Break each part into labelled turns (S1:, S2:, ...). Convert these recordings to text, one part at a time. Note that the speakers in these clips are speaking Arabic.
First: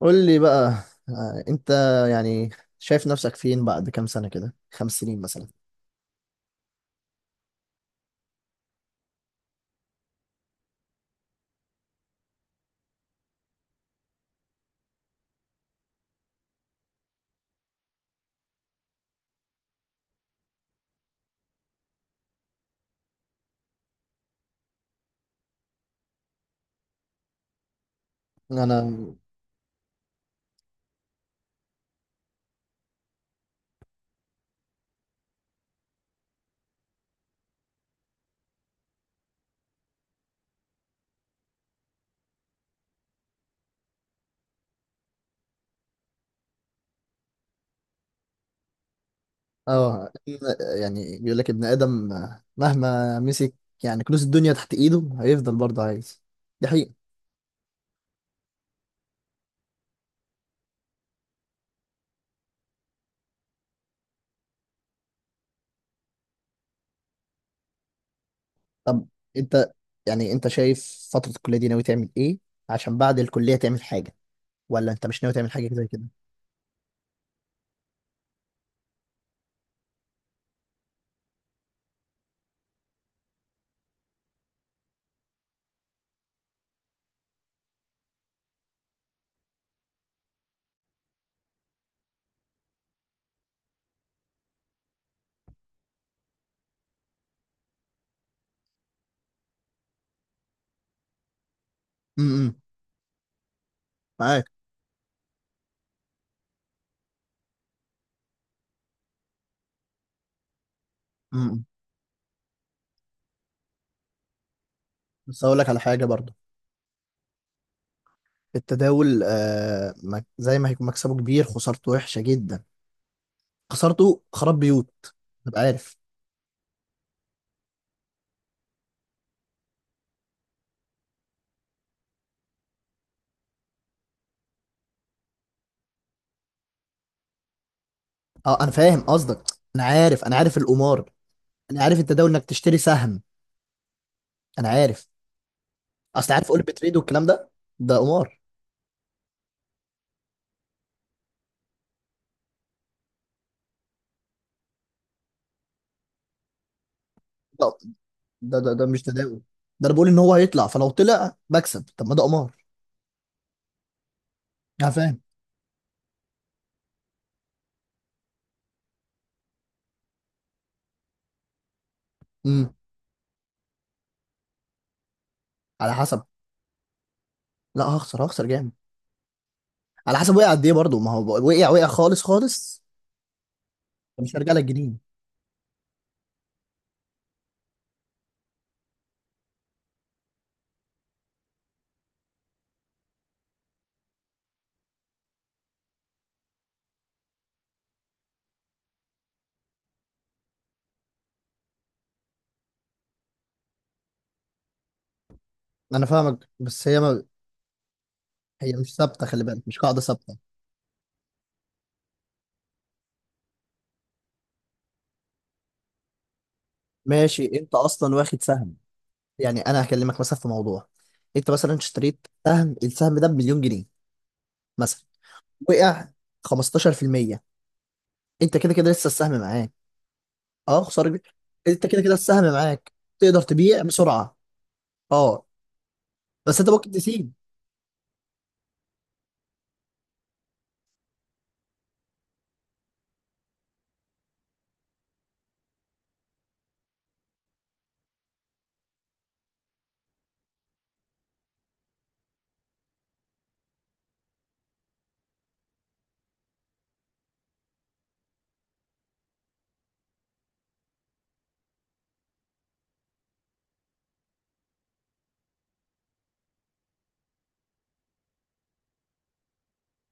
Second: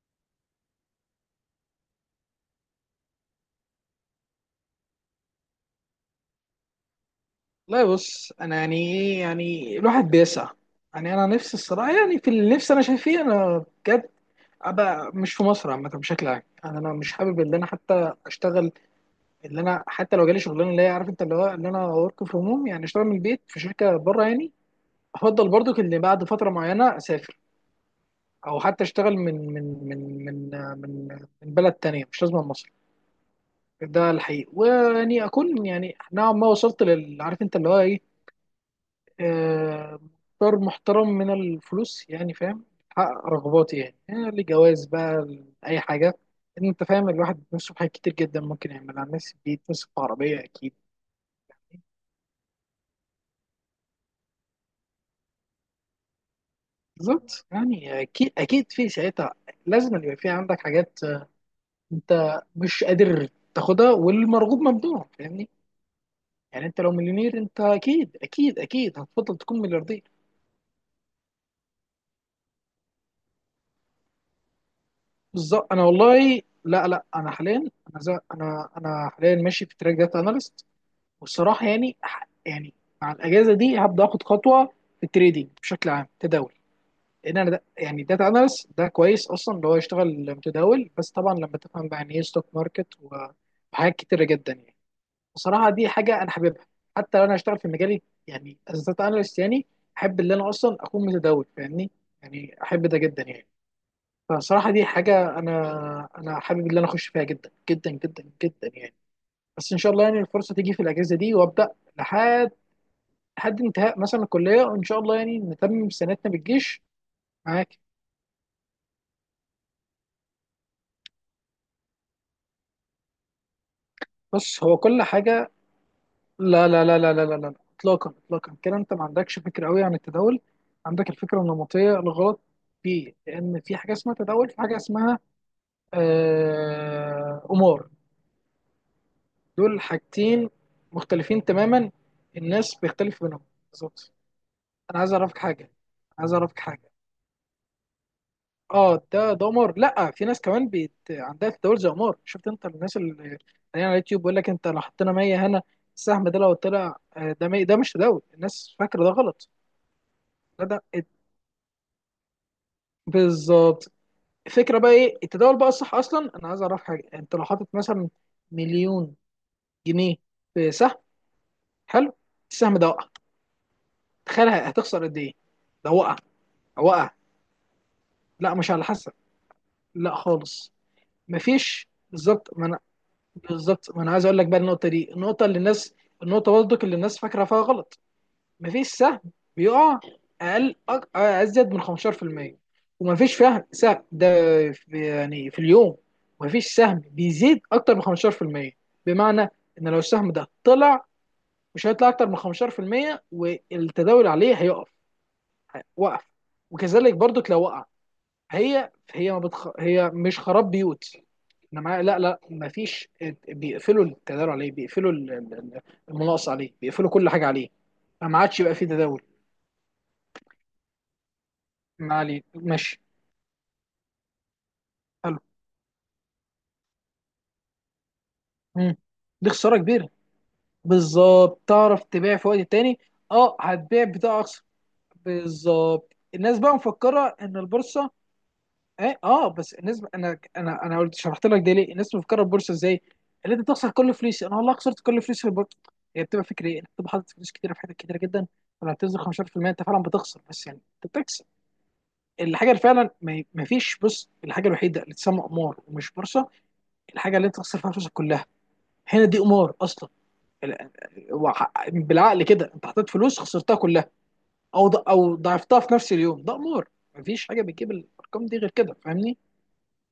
S1: قول لي بقى، انت يعني شايف نفسك فين بعد كام سنة كده، خمس سنين مثلا؟
S2: لا بص انا يعني ايه؟ يعني الواحد بيسعى. يعني انا نفسي الصراحه، يعني في اللي نفسي انا شايف فيه انا بجد، ابقى مش في مصر عامه بشكل عام. يعني انا مش حابب ان انا حتى اشتغل، اللي انا حتى لو جالي شغلانه اللي هي عارف انت اللي هو ان انا ورك فروم هوم، يعني اشتغل من البيت في شركه بره. يعني افضل برضو ان بعد فتره معينه اسافر، او حتى
S1: انا
S2: اشتغل من من من من بلد تانية، مش لازم من مصر. ده الحقيقي، ويعني اكون يعني نوعا ما وصلت لل عارف انت اللي هو ايه، آه، مقدار محترم من الفلوس، يعني فاهم، حقق رغباتي. يعني لجواز بقى، لأي حاجة. إن أنت فاهم، الواحد بيتمسك بحاجات كتير جدا ممكن يعملها الناس، بيتمسك
S1: اه
S2: بعربية أكيد.
S1: يعني بيقول لك ابن آدم، مهما مسك يعني كنوز الدنيا تحت ايده هيفضل برضه عايز. دي حقيقة.
S2: بالظبط، يعني أكيد أكيد في ساعتها لازم اللي يبقى في عندك حاجات أنت مش قادر تاخدها، والمرغوب ممنوع، فاهمني؟ يعني أنت لو مليونير أنت أكيد أكيد أكيد
S1: طب
S2: هتفضل تكون
S1: انت،
S2: ملياردير.
S1: يعني انت شايف فترة الكلية دي ناوي تعمل ايه عشان بعد الكلية تعمل حاجة، ولا انت مش ناوي تعمل حاجة
S2: بالظبط. أنا
S1: زي كده؟
S2: والله لا أنا حاليا، أنا زي- أنا أنا حاليا ماشي في تراك داتا أناليست. والصراحه يعني يعني مع الاجازه دي هبدا اخد خطوه في التريدينج بشكل عام، تداول. لان انا ده يعني داتا اناليست، ده كويس اصلا اللي هو يشتغل متداول، بس طبعا لما تفهم بقى يعني ايه ستوك ماركت وحاجات كتيره جدا يعني. بصراحه دي حاجه انا حاببها، حتى لو انا هشتغل في مجالي يعني از داتا اناليست، يعني احب ان انا اصلا اكون متداول، فاهمني؟
S1: امم،
S2: يعني احب ده جدا يعني.
S1: معاك.
S2: فصراحه دي حاجه انا حابب ان انا اخش فيها جدا جدا جدا جدا يعني. بس ان شاء الله يعني الفرصه تيجي في الاجازه دي
S1: امم.
S2: وابدا، لحد لحد انتهاء مثلا الكليه، وان شاء الله يعني
S1: بس هقول لك على
S2: نتمم
S1: حاجة
S2: سنتنا
S1: برضه.
S2: بالجيش. معاك.
S1: التداول زي ما هيكون مكسبه كبير، خسارته وحشة جدا. خسارته خراب
S2: بص هو
S1: بيوت،
S2: كل حاجه،
S1: تبقى عارف.
S2: لا لا لا لا لا لا لا، اطلاقا اطلاقا، كده انت ما عندكش فكره قوي عن التداول، عندك الفكره النمطيه الغلط فيه. لان في حاجه اسمها تداول، في حاجه اسمها قمار،
S1: اه، انا فاهم قصدك.
S2: دول
S1: انا عارف، انا
S2: حاجتين
S1: عارف القمار.
S2: مختلفين
S1: انا
S2: تماما.
S1: عارف التداول انك
S2: الناس
S1: تشتري سهم.
S2: بيختلف بينهم. بالظبط.
S1: انا
S2: انا
S1: عارف.
S2: عايز اعرفك حاجه، عايز
S1: اصل عارف
S2: اعرفك
S1: اقول
S2: حاجه.
S1: بتريد والكلام ده، ده قمار.
S2: اه، ده دمار. لا، في ناس كمان عندها تداول زي قمار. شفت انت الناس اللي هي على اليوتيوب بيقول لك انت لو حطينا 100 هنا، السهم ده لو طلع ده
S1: ده
S2: ده مش تداول، الناس
S1: ده مش
S2: فاكره ده
S1: تداول.
S2: غلط.
S1: ده انا بقول ان هو
S2: ده
S1: هيطلع،
S2: ده
S1: فلو
S2: ات-
S1: طلع بكسب. طب ما ده قمار.
S2: بالظبط. الفكره
S1: انا
S2: بقى ايه
S1: فاهم.
S2: التداول بقى الصح اصلا؟ انا عايز اعرف حاجه، انت لو حاطط مثلا مليون جنيه في سهم، حلو،
S1: امم.
S2: السهم ده وقع، تخيل هتخسر قد ايه؟ ده
S1: على
S2: وقع،
S1: حسب.
S2: وقع.
S1: لا، هخسر هخسر
S2: لا مش
S1: جامد.
S2: على حسب، لا
S1: على حسب وقع قد ايه
S2: خالص.
S1: برضه. ما هو وقع وقع
S2: مفيش،
S1: خالص
S2: بالظبط. ما انا
S1: خالص.
S2: بالظبط ما انا عايز
S1: مش
S2: اقول لك
S1: هرجع
S2: بقى،
S1: لك
S2: النقطه
S1: جنيه.
S2: دي، النقطه اللي الناس، النقطه برضك اللي الناس فاكره فيها غلط. مفيش سهم بيقع اقل ازيد من 15%، ومفيش فهم سهم ده في يعني في اليوم. مفيش سهم بيزيد اكتر من 15%. بمعنى ان لو السهم ده طلع، مش هيطلع اكتر من 15% والتداول عليه هيقف،
S1: انا
S2: وقف.
S1: فاهمك، بس
S2: وكذلك برضك لو وقع،
S1: هي
S2: هي
S1: مش ثابته،
S2: هي ما
S1: خلي بالك،
S2: بتخ...
S1: مش قاعده
S2: هي
S1: ثابته.
S2: مش خراب بيوت. انا معايا، لا ما فيش. بيقفلوا التداول عليه، بيقفلوا المناقصه عليه، بيقفلوا كل
S1: ماشي،
S2: حاجه عليه،
S1: انت اصلا
S2: فما
S1: واخد
S2: عادش يبقى
S1: سهم
S2: فيه تداول.
S1: يعني. انا هكلمك مثلا في موضوع. انت مثلا
S2: ما
S1: اشتريت
S2: عليه،
S1: سهم،
S2: ماشي.
S1: السهم ده بمليون جنيه مثلا،
S2: حلو.
S1: وقع 15%، انت كده كده
S2: مم.
S1: لسه السهم
S2: دي
S1: معاك.
S2: خساره كبيره.
S1: اه، خساره كبيرة.
S2: بالظبط،
S1: انت كده
S2: تعرف
S1: كده
S2: تبيع
S1: السهم
S2: في وقت
S1: معاك،
S2: تاني.
S1: تقدر
S2: اه،
S1: تبيع
S2: هتبيع
S1: بسرعه.
S2: بتاع اقصى.
S1: اه.
S2: بالظبط. الناس
S1: بس انت
S2: بقى
S1: ممكن تسيب.
S2: مفكره ان البورصه ايه، اه، بس الناس، انا قلت شرحت لك ده ليه. الناس بتفكر البورصه ازاي؟ اللي انت تخسر كل فلوسي، انا والله خسرت كل فلوسي في البورصه. هي بتبقى فكره ايه؟ انت بتبقى حاطط فلوس كتيره في حاجات كتيره جدا، ولما بتنزل 15% انت فعلا بتخسر، بس يعني انت بتكسب. الحاجه اللي فعلا ما فيش، بص، الحاجه الوحيده اللي تسمى قمار ومش بورصه، الحاجه اللي انت تخسر فيها فلوسك كلها، هنا دي قمار اصلا. ال- بالعقل كده، انت حطيت فلوس خسرتها كلها، او ضعفتها في نفس اليوم، ده قمار. مفيش حاجه بتجيب الارقام دي غير كده، فاهمني؟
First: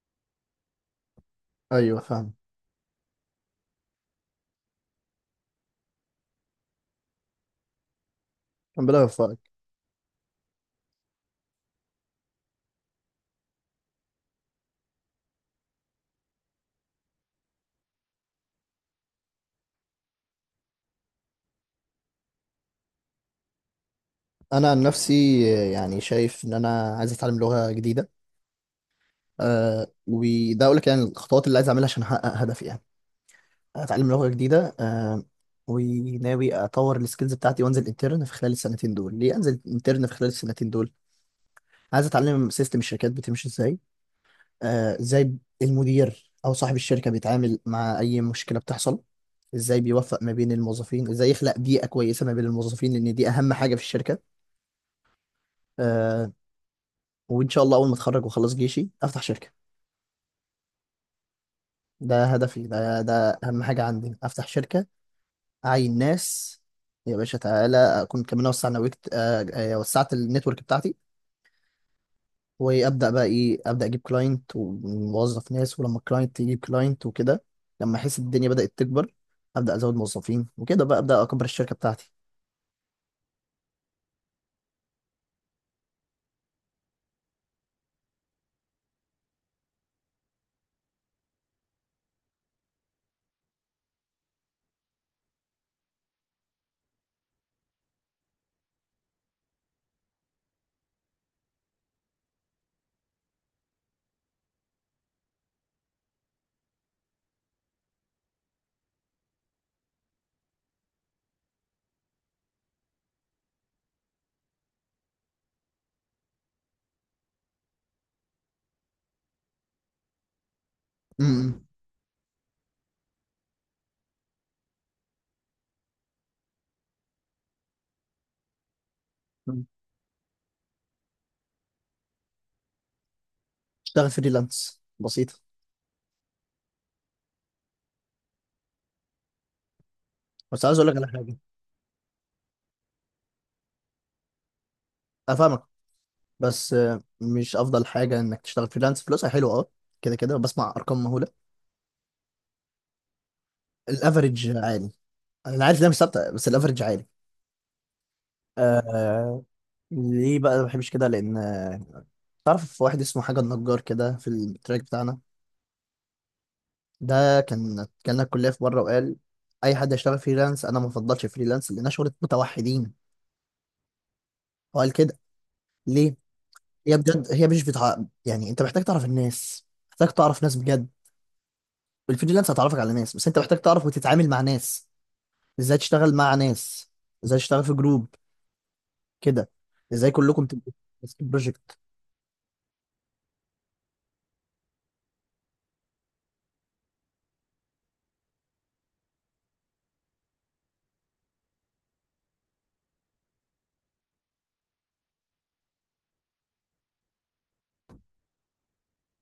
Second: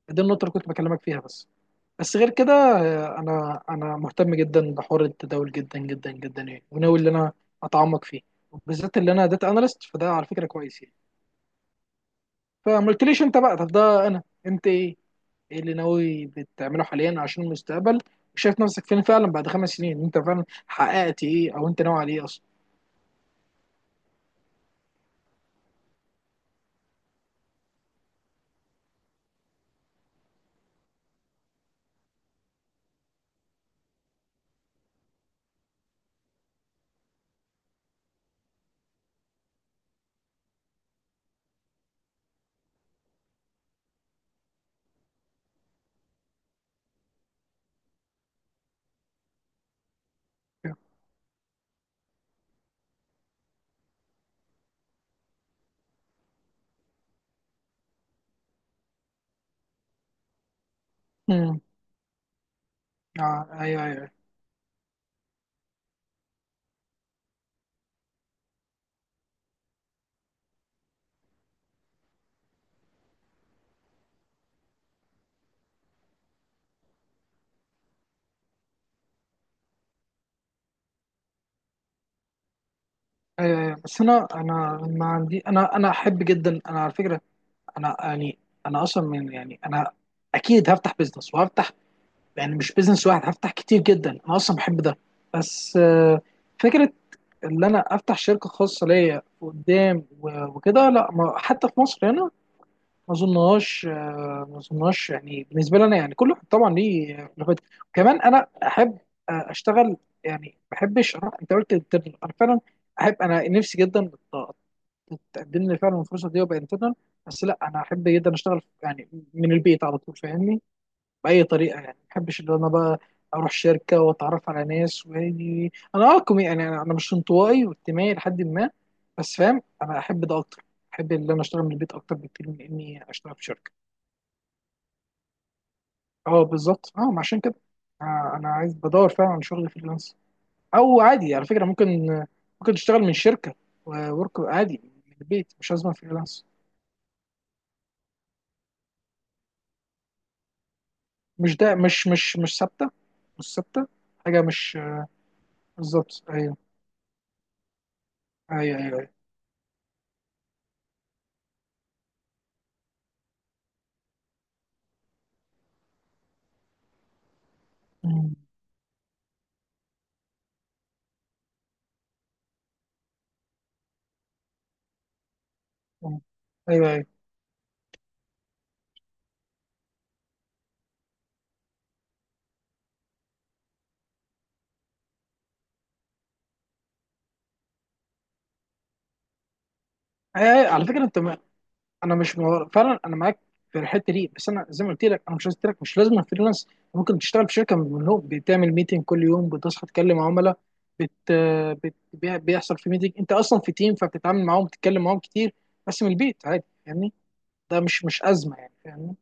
S2: دي النقطه اللي كنت بكلمك فيها بس.
S1: ايوه
S2: بس غير
S1: فاهم.
S2: كده انا مهتم جدا بحوار التداول، جدا جدا جدا يعني، وناوي ان انا اتعمق فيه، وبالذات
S1: ربنا
S2: اللي انا داتا
S1: يوفقك.
S2: اناليست، فده على فكره كويس يعني. فما قلتليش انت بقى؟ طب ده انا، انت ايه؟ ايه اللي ناوي بتعمله حاليا عشان المستقبل؟ وشايف نفسك فين فعلا بعد خمس سنين؟ انت فعلا حققت ايه، او انت ناوي على ايه اصلا؟
S1: انا عن نفسي، يعني شايف ان انا عايز اتعلم لغه جديده. وده اقول لك يعني الخطوات اللي عايز اعملها عشان احقق هدفي يعني. اتعلم لغه جديده، وناوي اطور السكيلز بتاعتي وانزل انترن في خلال السنتين دول. ليه انزل انترن في خلال السنتين دول؟ عايز اتعلم سيستم الشركات بتمشي ازاي، ازاي المدير او صاحب الشركه بيتعامل مع اي مشكله بتحصل، ازاي بيوفق ما بين الموظفين، ازاي يخلق بيئه كويسه ما بين الموظفين، لان دي اهم حاجه في الشركه. آه، وان شاء الله اول ما اتخرج واخلص جيشي افتح شركه.
S2: امم.
S1: ده هدفي، ده
S2: آه،
S1: اهم حاجه
S2: ايوه ايوه
S1: عندي، افتح شركه، اعين ناس، يا باشا تعالى. اكون كمان وسع نويت، وسعت النتورك بتاعتي، وابدا بقى ايه، ابدا اجيب كلاينت وموظف ناس، ولما الكلاينت يجيب كلاينت وكده، لما احس الدنيا بدات تكبر، ابدا ازود موظفين وكده، بقى ابدا اكبر الشركه بتاعتي.
S2: ايوه. ايوه، بس انا ما عندي، انا احب جدا، انا على فكره، انا يعني، انا اصلا من يعني، انا اكيد هفتح بزنس، وهفتح يعني مش بيزنس واحد، هفتح كتير جدا، انا اصلا بحب ده. بس فكره ان انا افتح شركه خاصه ليا قدام وكده، لا، ما حتى في مصر هنا ما اظنهاش، ما اظنهاش يعني بالنسبه لي انا. يعني كل واحد طبعا ليه خلافات. كمان انا احب اشتغل يعني، ما بحبش اروح، انت قلت انترنال، انا فعلا احب انا نفسي جدا تقدم لي فعلا الفرصه دي وابقى انترنال. بس لا، انا احب جدا اشتغل يعني من البيت على طول، فاهمني؟ باي
S1: امم.
S2: طريقه يعني، ما بحبش ان انا بقى اروح شركه واتعرف على ناس، وهاجي انا اه كومي، يعني انا أنا مش انطوائي، واجتماعي لحد ما، بس فاهم انا احب ده اكتر. احب ان انا اشتغل من البيت اكتر بكتير من اني اشتغل في شركه.
S1: اشتغل فريلانس بسيطه.
S2: اه بالظبط، اه، ما عشان كده، آه، انا عايز، بدور فعلا على شغل فريلانس.
S1: بس عايز اقول لك
S2: او
S1: على
S2: عادي
S1: حاجه.
S2: على فكره، ممكن، ممكن تشتغل من شركه، وورك عادي من البيت،
S1: افهمك.
S2: مش لازم فريلانس.
S1: بس مش افضل حاجه انك تشتغل فريلانس، فلوسها حلوه اه. كده كده بسمع ارقام مهوله،
S2: مش ثابته، مش ثابته. حاجه
S1: الافرج
S2: مش،
S1: عالي. انا عارف ده مش
S2: بالظبط.
S1: ثابته، بس
S2: ايوه،
S1: الافرج عالي.
S2: ايوه، ايوه.
S1: آه، ليه بقى ما بحبش كده؟ لان، تعرف واحد اسمه حاجه النجار كده في التراك بتاعنا، ده كان
S2: أيوة.
S1: الكليه في بره، وقال اي حد يشتغل فريلانس، انا ما بفضلش فريلانس لانها شغله متوحدين. هو قال كده. ليه؟
S2: مم. ايوه
S1: هي
S2: ايوه.
S1: بجد، هي مش بتاع يعني، انت محتاج تعرف الناس، محتاج تعرف ناس بجد. الفريلانس هتعرفك على ناس، بس انت محتاج تعرف وتتعامل مع ناس، ازاي تشتغل مع ناس، ازاي تشتغل في جروب كده، ازاي كلكم
S2: أيوة، أيوة،
S1: تبقوا
S2: على فكره انت
S1: ماسكين
S2: ما...
S1: بروجكت.
S2: انا مش مور... فعلا انا معاك في الحته دي. بس انا زي ما قلت لك، انا مش قلت لك مش لازم فريلانس، ممكن تشتغل في شركه من منهم، بتعمل ميتنج كل يوم، بتصحى تكلم عملاء، بت... بيحصل في ميتنج، انت اصلا في تيم، فبتتعامل معاهم، بتتكلم معاهم كتير، بس من البيت عادي، فاهمني؟ ده مش مش ازمه يعني، فاهمني؟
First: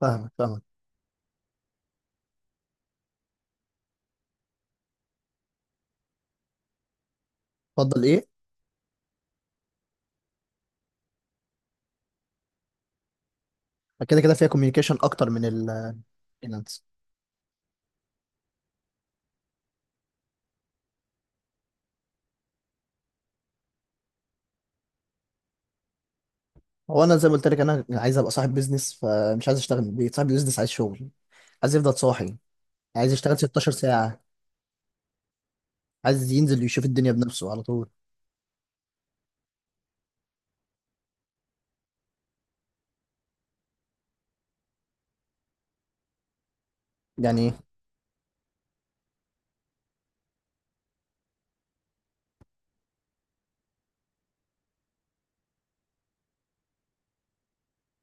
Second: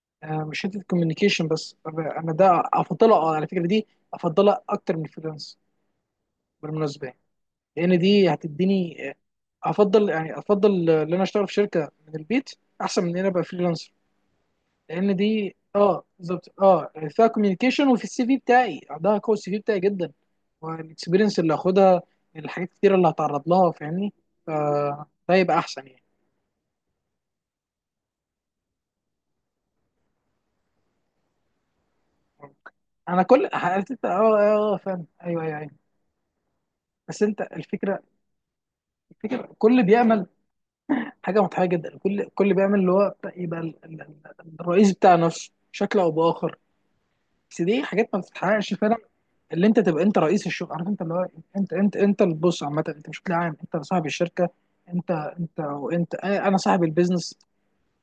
S1: فاهمك
S2: آه،
S1: فاهمك.
S2: مش حته كوميونيكيشن بس، انا ده افضلها، على فكره دي افضلها اكتر من الفريلانس بالمناسبه، لان
S1: اتفضل ايه؟
S2: دي هتديني افضل، يعني افضل ان انا اشتغل في شركه من البيت احسن من ان انا ابقى فريلانسر.
S1: فكده كده فيها كوميونيكيشن
S2: لان
S1: اكتر من
S2: دي، اه بالظبط،
S1: الفاينانس.
S2: اه، فيها كوميونيكيشن، وفي السي في بتاعي عندها قوه السي في بتاعي جدا، والاكسبيرينس اللي هاخدها، الحاجات كتير اللي هتعرض لها، فاهمني؟ فده يبقى احسن يعني.
S1: هو انا زي ما قلت لك انا عايز ابقى صاحب بيزنس، فمش عايز اشتغل من البيت. صاحب بيزنس عايز شغل، عايز يفضل صاحي، عايز
S2: انا
S1: يشتغل
S2: كل
S1: 16
S2: عرفت انت، اه
S1: ساعة،
S2: اه، فاهم، ايوه ايوه ايوه.
S1: عايز ينزل يشوف الدنيا
S2: بس انت
S1: بنفسه على طول
S2: الفكره، الفكره كل بيعمل حاجه مضحكه جدا، كل بيعمل اللي هو يبقى الرئيس بتاع نفسه بشكل او باخر.
S1: يعني.
S2: بس دي حاجات ما بتتحققش فعلا، اللي انت تبقى انت رئيس الشغل، عارف انت اللي هو، انت البوس عامه، انت مش بتلاقي عام انت صاحب الشركه، انت وانت اه، انا صاحب البيزنس،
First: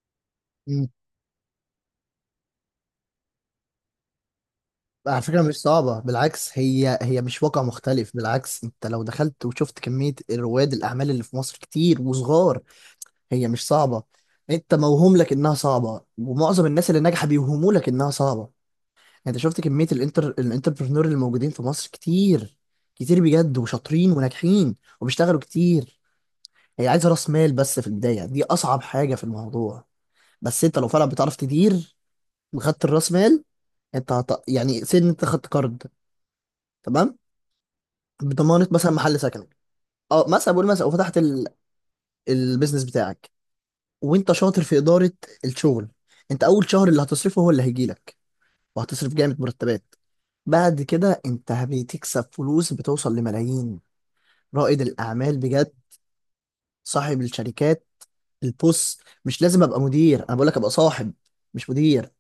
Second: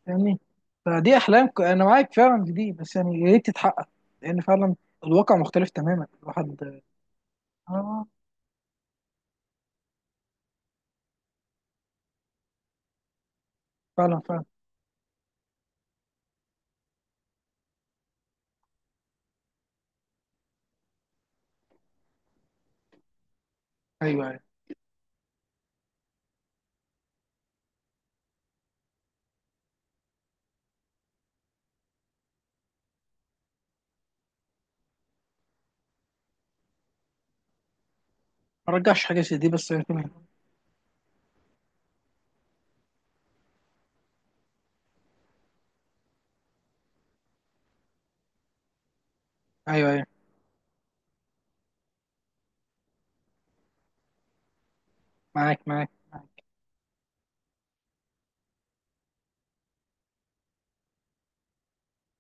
S2: فاهمني؟
S1: مم.
S2: انا معاك فعلا في دي، بس يعني يا ريت تتحقق، لان فعلا
S1: على
S2: الواقع
S1: فكرة مش
S2: مختلف
S1: صعبة،
S2: تماما
S1: بالعكس،
S2: الواحد.
S1: هي هي مش واقع
S2: اه
S1: مختلف، بالعكس انت لو دخلت وشفت كمية رواد الأعمال اللي في مصر كتير وصغار. هي مش صعبة.
S2: فعلا فعلا.
S1: انت موهوم لك انها صعبة، ومعظم الناس اللي ناجحة بيوهموا لك انها صعبة. انت شفت كمية الانتربرنور اللي موجودين في مصر كتير، كتير بجد وشاطرين
S2: ايوه ايوه.
S1: وناجحين وبيشتغلوا كتير. هي عايزة راس مال بس في البداية، دي أصعب حاجة في الموضوع. بس انت لو فعلا بتعرف تدير، وخدت الراس مال، انت يعني انت خدت قرض، تمام، بضمانة
S2: ما
S1: مثلا
S2: رجعش
S1: محل
S2: حاجه زي دي،
S1: سكنك.
S2: بس يعني تمام.
S1: اه مثلا بقول مثلا، وفتحت البيزنس بتاعك، وانت شاطر في إدارة الشغل. انت أول شهر اللي هتصرفه هو اللي هيجيلك، وهتصرف جامد
S2: ايوه
S1: مرتبات.
S2: ايوه،
S1: بعد كده انت بتكسب فلوس، بتوصل لملايين، رائد الاعمال
S2: معاك،
S1: بجد،
S2: معاك.
S1: صاحب الشركات. البوس مش لازم ابقى مدير، انا بقول لك ابقى صاحب، مش مدير.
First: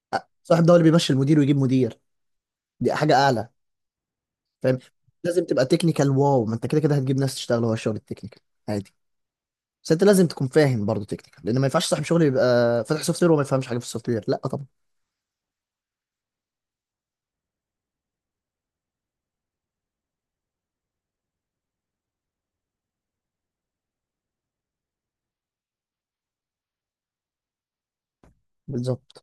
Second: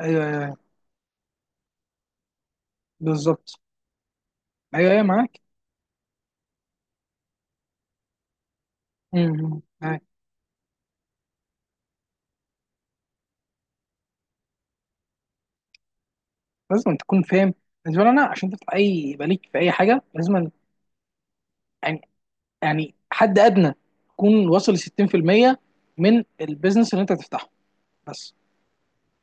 S2: ايوه ايوه.
S1: صاحب،
S2: أيوة.
S1: ده هو اللي بيمشي المدير ويجيب مدير، دي حاجه اعلى،
S2: بالظبط.
S1: فاهم؟
S2: ايوه ايوه، معاك.
S1: لازم تبقى تكنيكال، واو ما انت كده كده هتجيب ناس تشتغل، هو الشغل التكنيكال عادي.
S2: امم،
S1: بس
S2: معاك.
S1: انت لازم تكون فاهم برضه تكنيكال لان ما ينفعش صاحب شغل يبقى فاتح سوفت وير وما يفهمش حاجه في السوفت وير، لا طبعا.
S2: لازم تكون فاهم. بالنسبه لي انا، عشان تفتح اي، يبقى ليك في اي حاجه، لازم يعني حد ادنى يكون واصل ل 60% من البيزنس اللي انت هتفتحه، بس.
S1: بالظبط.